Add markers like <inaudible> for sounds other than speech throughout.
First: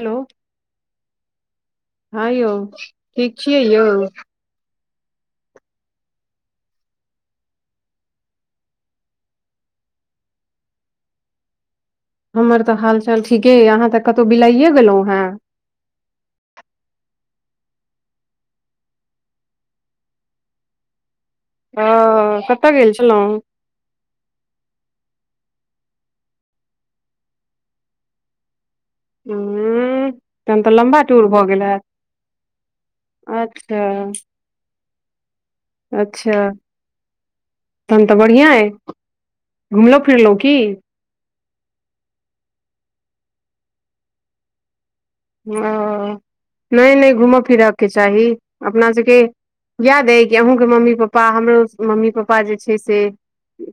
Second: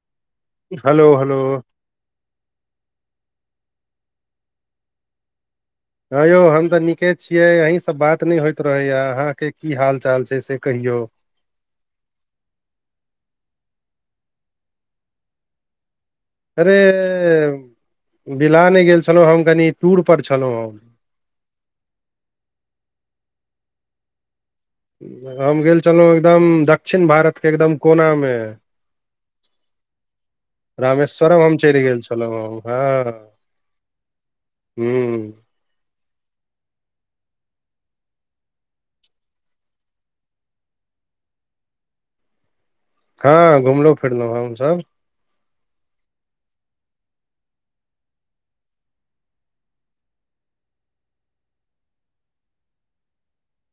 Hello. Hello- hello. हँ यौ ठीक छी यौ। हँ यौ हम तऽ निके छियै, अहीसँ बात नहि होइत रहैया, अहाँके की हाल चाल छै से कहियौ। हमर तऽ हाल चाल ठीके एय, अहाँ तऽ कतौ बिलाइये गेलौ हैं। अरे बिला नहि गेल छलौ, हम कनि टूर पर छलौ हम। हंऽ कतऽ गेल छलहुं। हम गेल छलऊ एकदम, दक्षिण भारतके एकदम कोनामे उंम्म तहन तऽ लम्बा टूर रामेश्वरम भऽ हम गेल चलि हैत, छलहुँ हम अच्छा। हम्म अच्छा तहन तऽ बढ़ियां अय, घुमलौ फिरलौ की हँ घुमलौ-फिरलौ हमसब। ओ नहि-नहि घूम फिरऽके चाही अपना सबके याद अइ कि अहूँके मम्मी-पप्पा, हमरो मम्मी-पप्पा जे छै से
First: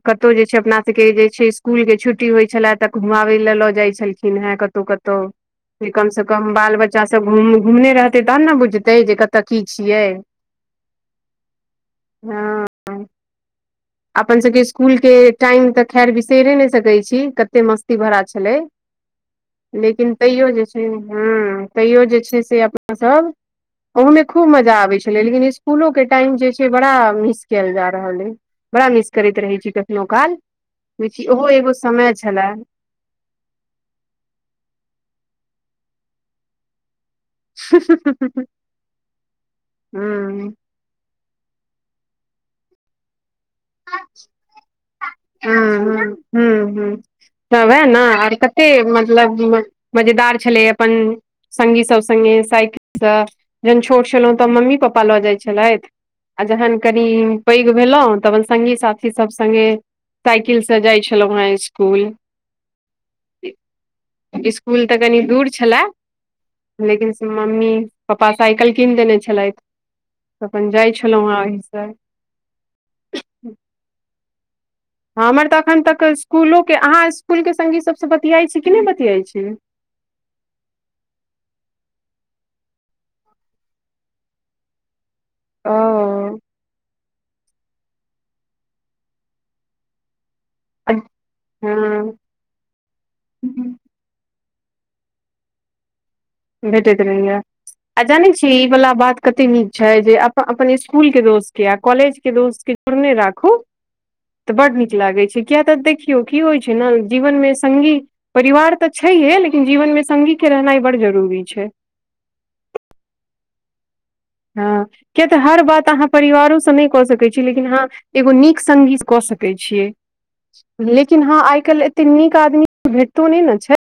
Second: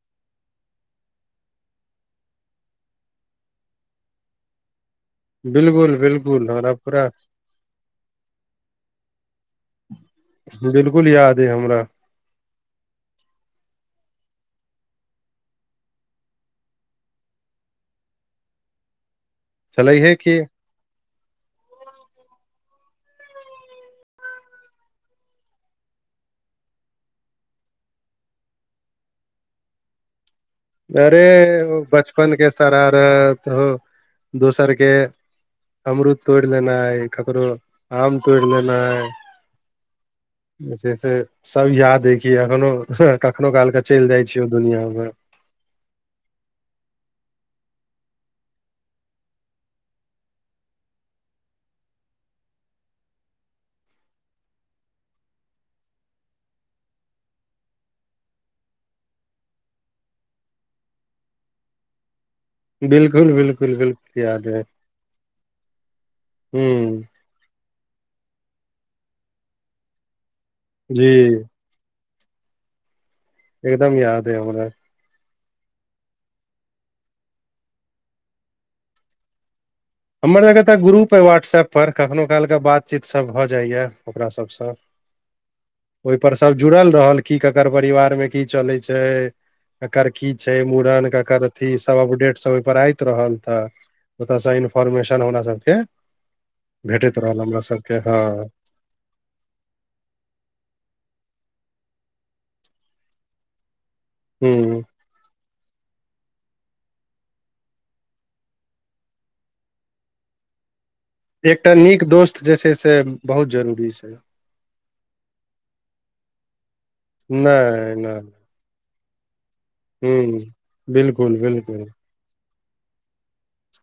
कतौ जे छै अपना सबके जे छै, स्कूल के छुट्टी होइ छलै, तऽ घुमाबै लै लऽ जाइ छलखिन हेँ कत ऊ-कतऊ कि बिलकुल कम स क बिलकुल हमरा बाल बच्चा पूरा सब घुम घुमने रहतै, तहन ने बुझतै जे कतऽ की छियै। बिलकुल याद अय हमरा। हँ। अपन सबके स्कुलके टाइम त खैर बिसैरे नहि सकै छी, कते मस्ती भरा छलै। छलैहे लेकिन की तैयो जे छै, हम्म तैयो जे छै से अपनासब ओहोमे खूब मजा आबै छलै, लेकिन स्कुलों के टाइम जे छै, बड़ा मिस कैल जा रहल अय। बड़ा मिस करैत रहै छी कखनो काल। अरे बुझी ओहो एगो समय बचपन छलए के शरारत हो दोसर के अमरूद तोड़ि लेनाई ककरो आम तोड़ि लेनाई हूँ जे छै सब याद अय कि अखनो, कखनो काल के चलि जाइ छी‌ ओ दुनिया म। हूं-हूं हम्म- हम्म त वएह न आर कते मतलब मजेदार छलै अपन संगी सब संगे साइकिलसँ, जहन छोट छलहुँ तऽ मम्मी- पप्पा लऽ जाइ छलैथ। आ जहन कनि पैघ भेलौ तहन संगी साथी सब संगे साइकिलसँ जाइ छलौं हें स्कुल। बिल्कुल बिल्कुल बिल्कुल याद अइ स्कुल तऽ कनि दूर छलै हूँ लेकिन मम्मी-पप्पा साइकिल कीन देने छलैथ, त अपन जाइ जी छलौं हें ओहिसँ। हू एकदम याद अय हमरा। हमर तऽ एखन तक स्कुलोके, अहाँ स्कुलके संगी सबसँ बतियाइ छी कि नहि बतियाइ छी? हमर सबके त ग्रुप अय व्हाट्सऐप पर, कखनो काल के बातचीत सब भ जाय यैं। ओकरा सबसँ। ओयपर ओ सभ जुड़ल रहल, की ककर परिवार मे की चलै छै ककर की छै, मुड़न, केकर अथी सब हँ अपडेट सब ओहि पर आइत रहल त ओतऽ सँ इन -फॉर्मेशन हमरा सबके भेटैत रहैय, रहल हमरा सबके आ जानै हँ छीयै ई बला बात। कते नीक छै, जे अप अपन स्कुल के दोस्त के, आ कॉलेज के दोस्त के जोड़ने राखू। तऽ बड हुं नीक लागै छै, किया तऽ देखियौ की होइ छै ने जीवनमे संगी परिवार तऽ छैहे, लेकिन जीवन मे संगी के रहनाइ बड़ जरुर एकटा नीक दोस्त जे छै से बहुत जरूरी छै। हँ किया तऽ हर बात आहाँ परिवारो सँ नै कऽ सकै छीयै लेकिन आहाँ नहि नहि एगो नीक संगी कऽ सकै छियै हुं लेकिन बिलकुल हँ आय बिलकुल कैल्ह एते नीक आदमी। भेटतो नै नऽ छै।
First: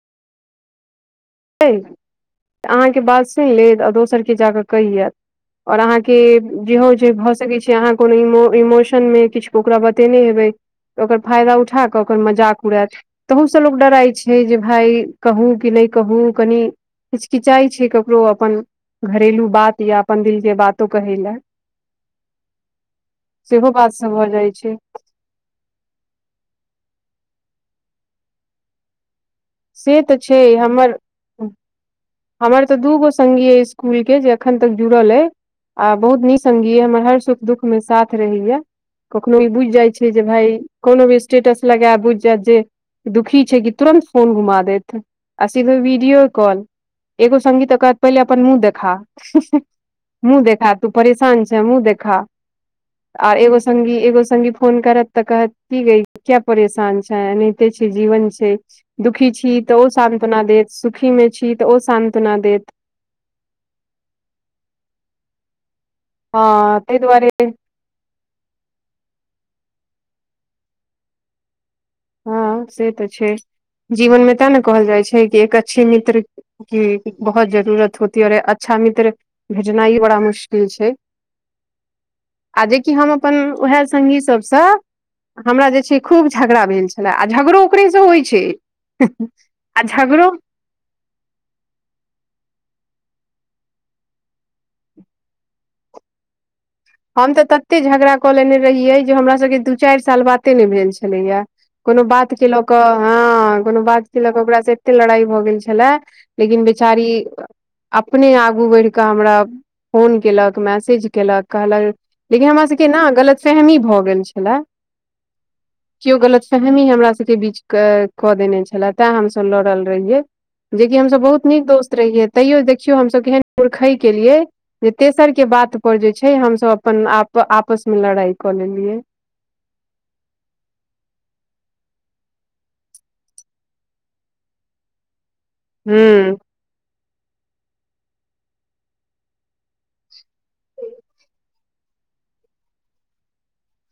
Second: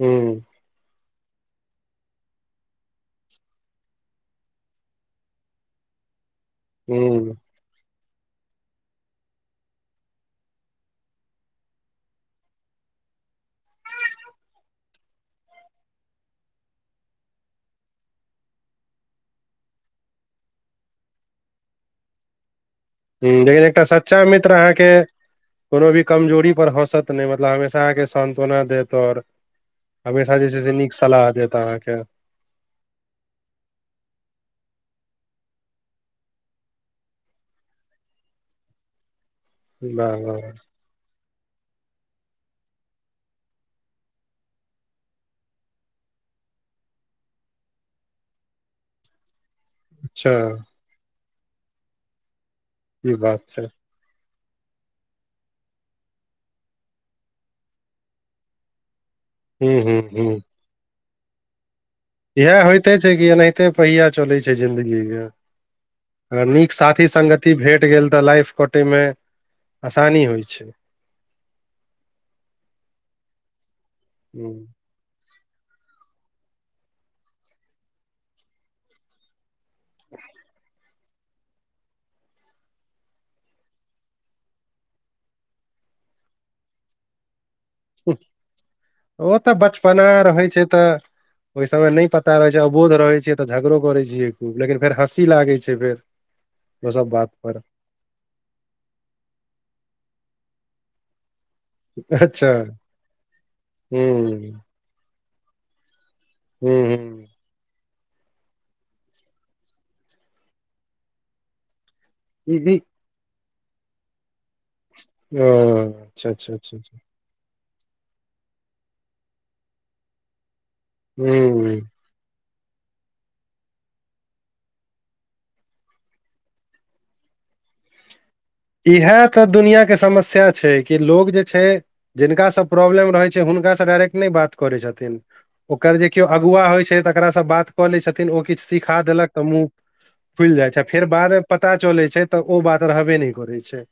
हूँ। <unintelligible> अहाँके बात सुइन लेत आ दोसर केँ जाकऽ कैह एअत। और आहाँ के जेहो जे भए हुं सकै छै। छै आहाँ कोनो इमोशन मे किछ ओकरा बतेने हेबै। तऽ ओकर फायदा उठा कऽ ओकर मजाक उड़ेत। तहू से लोक डराइ छै जे भाय कहू कि नै। कहू कनि हिचकिचाइ छै ककरो अपन। घरेलू बात या अपन दिलके बातो कहै लए। हँ लेकिन सेहो एकटा बात सब सच्चा भऽ जाइ मित्र छै आहाँके। कोनो भी कमजोरी पर हँसत नै मतलब हमेशा आहाँ के सानत्वना देत और से तऽ हमेशा जे छै से नीक हमर सलाह देता आहाँके। हमर तऽ दूगो संघी अइ स्कूल के जे अखन तक जुड़ल अइ। आ बहुत निक संघी या हमर हर सुख दुख मे साथ रहैया। कखनो ई बुइझ जाय छै वाह से वाह भाय। कोनो भी स्टेटस लगेब बुइझ जेेएत जे दुखी छै कि तुरन्त। फोन घुमा देत आ सीधे वीडियो कॉल। एगो संगी तऽ कहत पहिले अपन मुँह देखा। अच्छा मुँह देखा तू परेशान छै मुँह देखा। ई और बात एगो छै संगी एगो संगी फोन करत तऽ कहत की गई किया परेशान छें एनैहते छै जीवन छै। दुःखी छी तऽ हुं ओ हुं हुं शानत्ना देत सुखी छी तऽ ओ शान्त। इएहे होइते छै कि एनाहिते पहिया चलै छै जिंन्दगीमे। हँ अगर नीक ताहि साथी दुआरे संगति भेट गेल तऽ लाइफ कटैयमे आसानी होय छै। हँ से तऽ छै जीवन मे तें ने हुं कहल जाय छै कि एक अच्छे मित्र। की बहुत जरूरत होतीऔर अच्छा मित्र। भेजनाइ बड़ा मुश्किल छै। आ जेकि हम अपन उएहे संगी सबसँ। हमरा जे छै खूब झगड़ा भेल छेल्ला आ झगड़ो। ओकरेसँ होइ छै ओतऽ आ बचपना झगड़ो रहै छैय तऽ। ओय समय नै पता रहै छै अबोध रहै छियै तऽ झगड़ो करे छियै खूब लेकिन फेर हँसी लागे छै फेर। ओ सब बात हम तऽ पर ततेक झगड़ा कऽ लेने रहियै जे हमर सबके दू चैर साल बाते नै भेल छेलैया। कोनो बात के अच्छा लऽ कऽ हँ कोनो बात के लऽ कऽ हूँ ओकरासँ एते लड़ाइ भऽ गेल छेल्ला। लेकिन हूँ बेचारी। हूँ अपने आगू बैड़ कऽ हमरा फोन केलक मैसेज केलक कहलक। लेकिन ई हमरा ई सबके न गलतफेहमी भऽ गेल छेल्ला। हँ अच्छा-अच्छा-अच्छा। के बीच कए कऽ देने छेल्ला तैं हमसब लड़ल रहियै। जेकि हमसब बहुत नीक हूँ दोस्त रहियै। तैयो देखियौ हमसब केहन मूर्खय केलियै जे तेसर के बात पर जे। छै हमसब अपन आप- आपस में लड़ाई। इहे तऽ दुनियां के समस्या छै कि लोग जे छै। जिनका सऽ प्रॉब्लम रहै छै हुनका सऽ डायरेक्ट नै बात करै छथिन। ओकर जे किओ हूँ अगुआ होइ छै तकरा स बात कऽ लै छथिन ओ किछ सिखा देलक तऽ मुँह फुइल जाइ छै आ फेर बाद में पता चलै छै तऽ ओ बात रहबे नै करै छै।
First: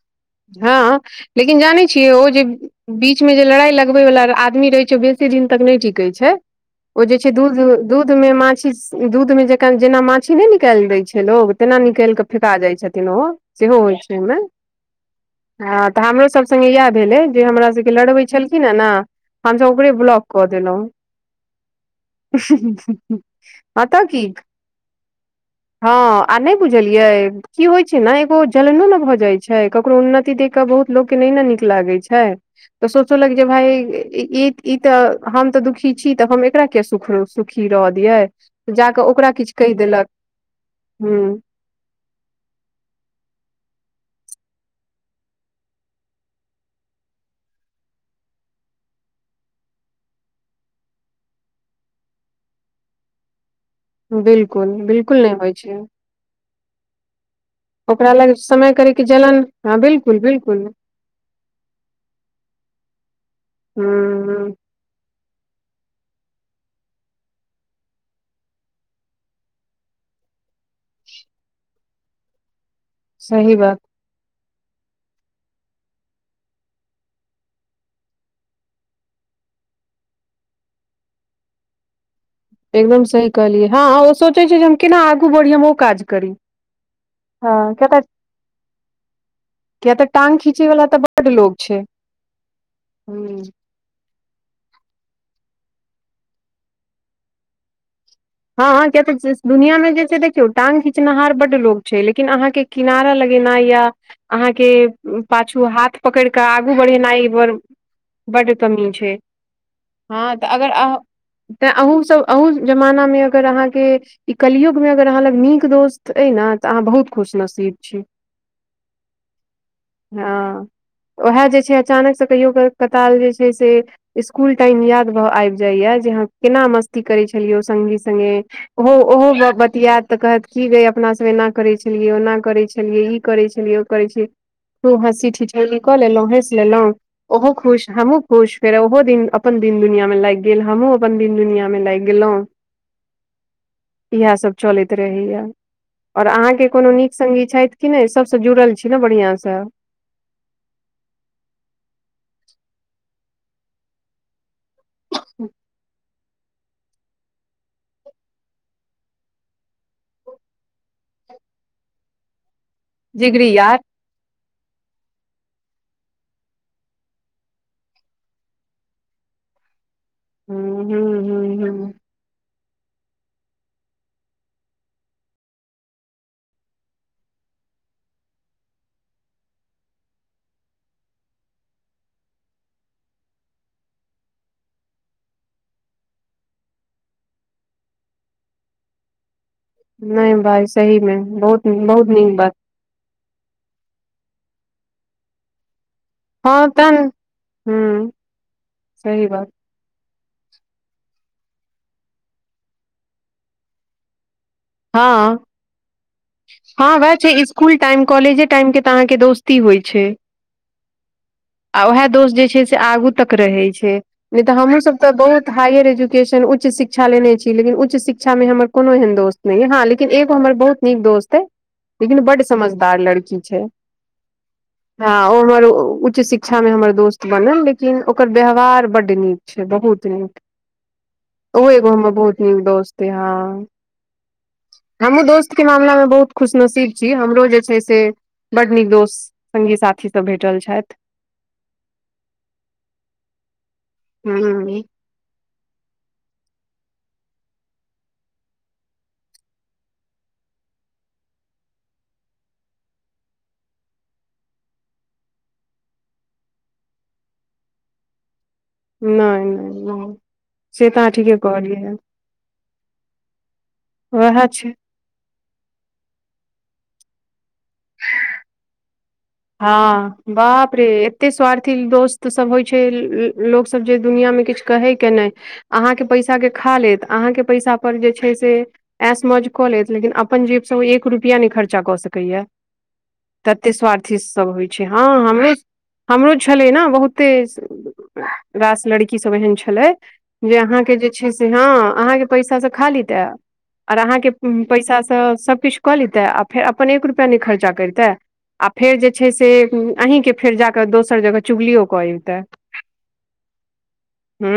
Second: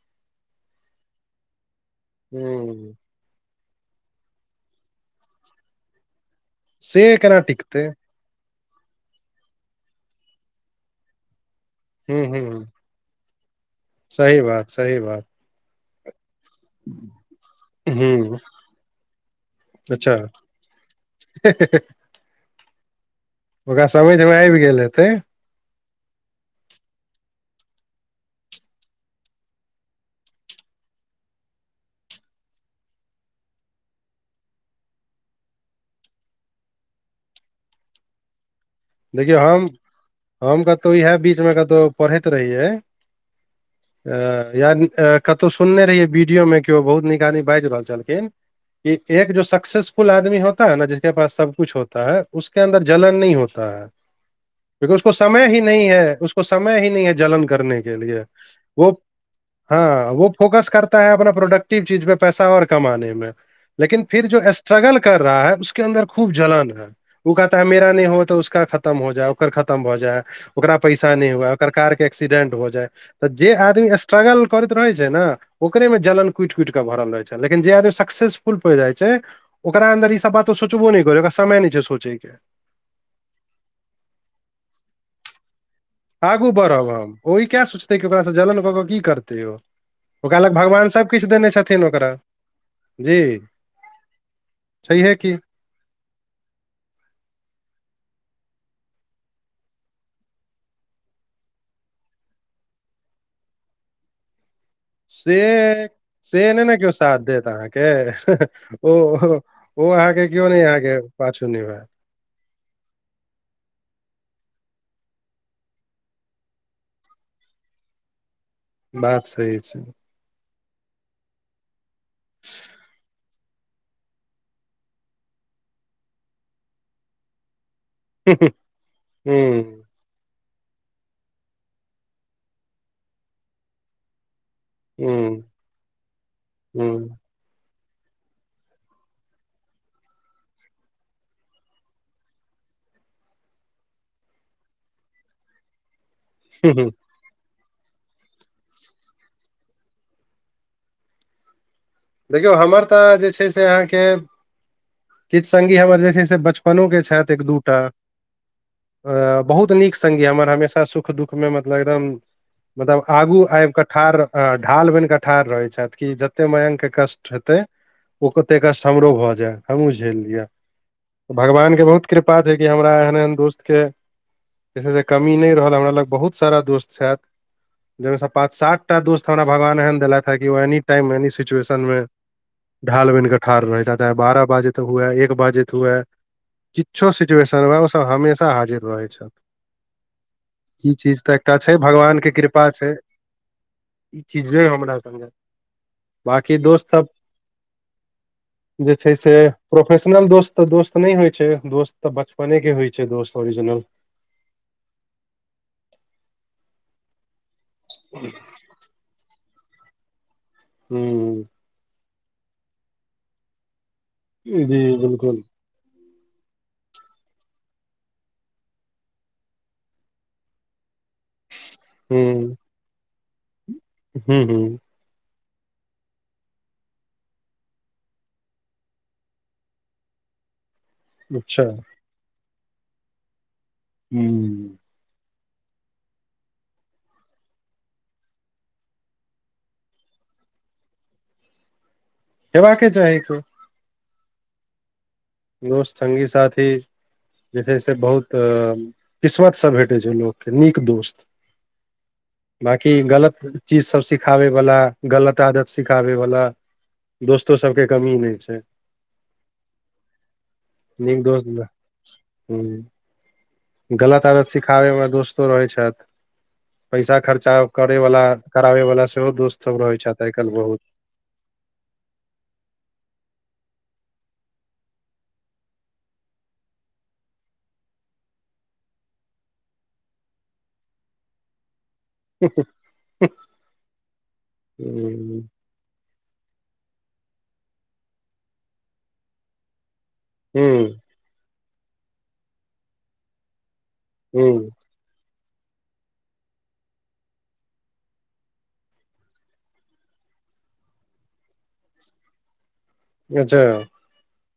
हँ लेकिन जानै छियै ओ जे बी हूँ बीच में जे लड़ाई लगबै वाला आदमी रहै छै ओ बेसी दिन तक नै टिके छै ओ से जे छै केना दूध टिकतै दू ध में माछी स दूध में जेका जेना माछी नै निकैल दै छै लोग। तेना निकाइल हूँ क फेका हूँ जाय छथिन ओ सेहो होइ छै ओय सही में। बात सही बात। हँ तऽ हमरोसभ संग इएह भेलै जे हमरा सबके लड़बै हूँ छलखिन हे न त हमसब ओकरे ब्लॉक कऽ देलौं। हे-हे-हे ओकरा अतऽ समैझ की में आइब गेल हेतै। हँ आ नै बुझलियै की होइ छै न एगो जलनो न भऽ जाय छै। छै ककरो उन्नति देख कऽ बहुत लोक के नै न नीक लागै छै। त सोचलक जे भाई ई ई तऽ हम त दुखी छी त हम एकरा किया सुख सुखी रहऽ दियै। जाकऽ ओकरा देखियौ किछु हम कहि देलक हम कतौ इएह हुं बीच में कतौ पढ़ैत रहियै। अ या कतौ सुनने रहियै वीडियो में किओ बहुत नीक आदमी बाइज रहल छलखिन। <unintelligible> बिल्कुल बिल्कुल नहि होइ छै ओकरा लग <unintelligible> <unintelligible> समय करे के जलन <unintelligible> हँ का बिल्कुल बिल्कुल हुं खतम हो जए ओकर खतम भऽ जए ओकरा पैसा नै हुए ओकर कार के एक्सीडेंट हो जए। त जे सही बात आदमी स्ट्रगल करैत रहै छै न। ओकरे में जलन कुइट-कुइट कऽ भरल रहै छै लेकिन जे आदमी सक्सेसफुल पइड़ जाइ छै। ओकरा अन्दर ई सब बात ओ सोचबो नै करै ओकरा समय नै छै सोचे के। एकदम सही कहलियै हँ ओ सोचै छै जे हम केना आगू बढ़ियै हम ओ काज करी आगू बढ़ब हम ओ ई किया हँ सोचतै तऽ कि ओकरा स जलन कऽक की करतै ओ। किया तऽ ओकरा टांग लग खींचे वाला भगवान तऽ सबकिछ बड देने लोग छै छथिन ओकरा जी। हुं छैहे की। हँ-हँ किया त ज-ज दुनिया में जे छै देखियऔ टाँग खिचनाहर बड लोक छै लेकिन अहाँ के किनारा लगेनाइ या अहाँके पाछू से हाथ पकैड़ कऽ से नहि आगू ने केओ बढ़ेनाइ साथ एहि देत पर अहाँके बड कमी छै। ओ ओ अहाँके हँ त केओ नहि अगर अह अहाँके पाछू तऽ निभायत अहूँ सब अहू जमाना में अगर अहाँके ई कलियुग में अगर अहाँ लग नीक दोस्त अइ न तऽ अहाँ बहुत खुशनसीब छी। बात सही छै। हँ उएह जे छै अचानक स कहियो काल कताल जे छै से स्कूल टाइम याद भ आइब जाइया जे हम केना मस्ती करै छलियौ संगी संगे ओहो-ओहो ब हूँ बतियैत त कहत की गै अपना सब एना करै छलियै ओना करै छलियै ई करै छलियै ओ करै छी। खुब हँसी हूँ टिटौली कऽ लेलहुँ हँसि लेलहुँ। हूँ ओहो खुश हमहूँ खुश फेर ओहो दिन अपन दिन दुनिया में लागि गेल हमहुँ अपन दिन दुनिया में लागि गेलहुँ। इएह सब चलैत रहेया, और अहा हूँ के कोनो नीक संगगी छथि कि ने? सबसँ जुड़ल छी ने बढ़ियां से? देखियौ हमर तऽ जे छै, से अहाँके हित सगी हमर जे छै से बचप अपन के छथि एक दूटा। अ बहुत नीक संगगी हमर हमेशा सुख दुःखमे मतलब एकदम मतलब आगू जिगरी आबि यार कऽ ढार ठाढ़ ढाल बन कऽ ठाढ़ रहै छथि, कि जते मायं के कष्ट हेतै ओ कते क <unintelligible> समाम्रोह भ जाय। हमहूँ झेल लिअ, हूँ हूँ हूँ भगवानके हूँ बहुत कृपा छैे, कि हमरा एहन एहन दोस्तके जे से कमी नहि रहल हमरा लग बहुत सारा दोस्त छाइथ। जाहिमे पाँच सात टा दोस्त हमरा भगवान एहन देलथि हे कि एनी टाइम एनी सिचुएशन मे ढाल बन कऽ ठाढ़ रह जाता है, बारह बाजे तऽ हुएै, एक बाजे त हुएै। किछो सिचुएशन में ओसभ हमेशा हाजिर रहै छथि। नहि भाय ई सही मे चीज तऽ एकटा बहुत छै, बहुत नीक भगवानके बात कृपा छै। ई खिजबे ने हमरा स बाकी हँ दोस्त सब तहन हूँ जे छै, सही से बात प्रोफेशनल दोस्त तऽ दोस्त नहि होइ छै, दोस्त तऽ बचपने के होइ छै, दोस्त ओरिजिनल। हँ -हँ वएह छै, जे इसकुल टाइम कॉलेजे टाइम के तऽ अहाँके दोस्ती होइ छै। हू आ उएह दोष जे छै से आगू तक रहै छै नहि तऽ जी हमहूँसभ तऽ बिल्कुल बहुत हायर एजुकेशन उच्च शिक्षा लेने छी, लेकिन उच्च शिक्षामे हमर कोनो एहन दोस्त अछि। नहि हँ, लेकिन एगो हमर बहुत नीक दोस्त लेकिन बड हूँ समझदार लड़की छै। हूँ हूँ हँ ओ हमर उच्च शिक्षा मे हमर दोस्त बनल लेकिन ओकर व्यवहार बड् नीक बहुत नीक अच्छा ओ एगो हमर बहुत नीक दोस्त य हा। हू हमहुँ दोस्त के मामला मे बहुत खुशनसीब छी, हमरो जे छै से बड नीक दोस्त संगी साथी सभ भेटल छइथ। हेबाक के चाही। ह्म्म ह्म्म दोस्त, संगी, साथी जे छै से बहुत किस्मत स भेटै छै, लोकके नीक दोस्त। <inaudible> बाँकी गलत चीजसभ सिखाबय वला, गलत आदत सिखाबय वला दोस्तो सभके कमी नहि छै। नहि- नहि- नहि से तऽ नीक ठीके दोस्त कहलिइय हन। हूँ गलत आदत सिखाबे हमरा दोस्त रहइ छाइथ, पैइसा खर्चा करइ वला करावइ वला हँ बाप रे एते स्वार्थी दोस्त सब होइ छै, लो लोक सब जे दुनिया मे किछ कहे के नहि। अहाँके पैसा के खा लेत, अहाँके पैसा पर जे छै से। ऐस मौज कऽ लेैत, लेकिन अपन जेब स ओ एक रुपिया नहि खर्चा कऽ सके। तते स्वार्थी सब होइ छै, हँ हम हूँ हमरो छलै ने बहुते रास लड़कीसभ एहन छलै। जे अहाँके हूँ जे छै से, हँ अहाँके पैसाँ खाली तऽ आर अहाँके हूँ पैसासँ सभकिछु कऽ लेतै आ फेर अपन एक रुपैआ नहि खर्चा करितै आ फेर जे छै से अहीँके फेर जाकऽ दोसर जगह चुगलियो कऽ अबतै अच्छा। हू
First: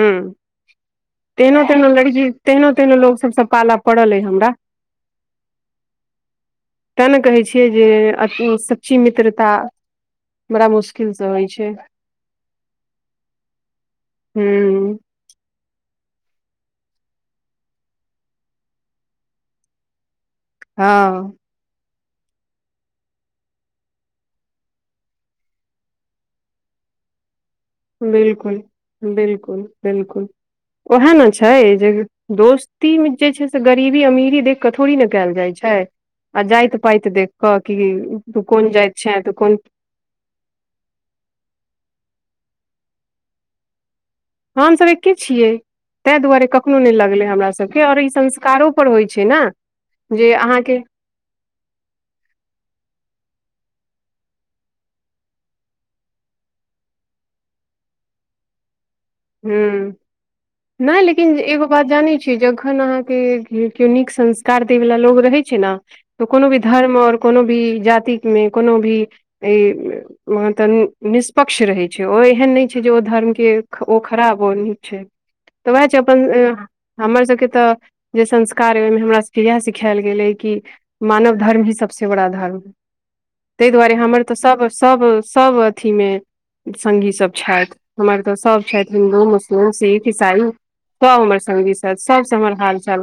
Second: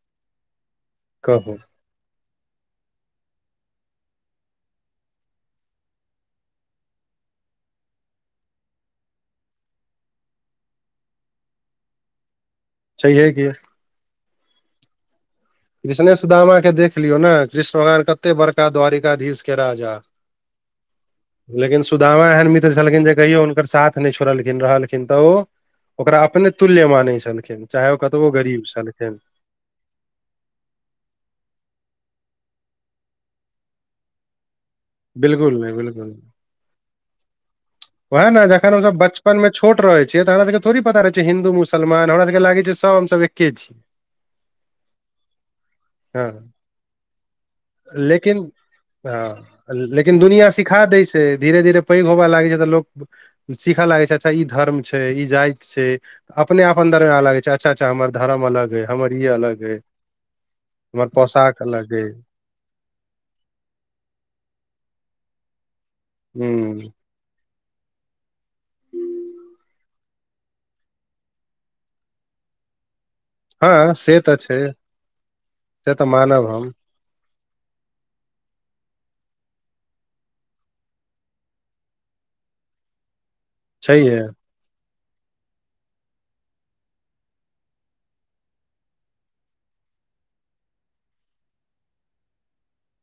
कहू तना तेना लड़ ज तहिनो तहिनो लोक सब सब पाला पड़ल अ हमरा तें ने कहै छियै जे मित्रता बड़ा मुश्किल से होइ छै। सहीएै क हू। कृष्णे सुदामा के देख लियौ ने कृष्ण भगवान कते बड़का द्वारिकाधीश के राजा हँ। लेकिन सुदामा एहन मित्र छलखिन जे कहियो हुनकर साथ नहि छोड़लखिन रहलखिन, तऽ ओ ओकरा अपने तुल्य मानै छलखिन चाहे ओ कतबो गरीब छलखिन बिलकुल-बिलकुल बिलकुल ओएहे ने छै जे दोस्ती जे छै से गरीबी अमीरी देख के थोड़ी ने कयल जाइ बिल्कुल नहि छै बिल्कुल नहि। आ जाइत पाइत देख क की वएह ने जखन हमस बचपन में छोट रहै छियै तऽ हमरा सबके थोड़े पता रह छै हिन्दू-मुसलमान हमरा सबके लागे छै सब हमस एके छी। हमसभ एके छियै। ताहि हँ दुआरे कखनो नहि लगलै हमर सभके आओर ई लेकिन संस्कारोपर होइत छै ने हँ लेकिन जे दुनििया अहाँके सिखा दै छै, धीरे धीरे पैघ होबय लागै छै, तऽ लोक सीखऽ लागै छै अच्छा ई धर्म छै, ई जाति छै। अपने अपन्दरमे अलग छै अच्छा-अच्छा हमर धरम अलग हमर ई। अलग अइ हू नहि हमर लेकिन पोशाक एगो बात अलग अइ जानै छियै, जखन अहाँके केओ नीक संस्कार देय वाला लोग रहे छै, ने तऽ कोनो भी हूँ धर्म और कोनो भी जाति मे कोनो भी ई महाँ त निष्पक्ष रहै छै, ओ एहन नहि छै जे ओ धर्मके हँ ओ से तऽ खराब ओ नीक छै तऽ वएह से छै अपन मानब हम हमर सभके तऽ जे संस्कार अइ ओहिमे हमर सभके इएह सिखायल गेल अइ कि मानव धर्म ही सबसे बड़ा धर्म ताहि दुआरे छैहे हमर तऽ सभ सभ सब अथी मे संगी सब छथि हमर त सब छथि हिन्दू मुस्लिम सिख ईसाई सब हमर संगी छथि सबस हमर हालचाल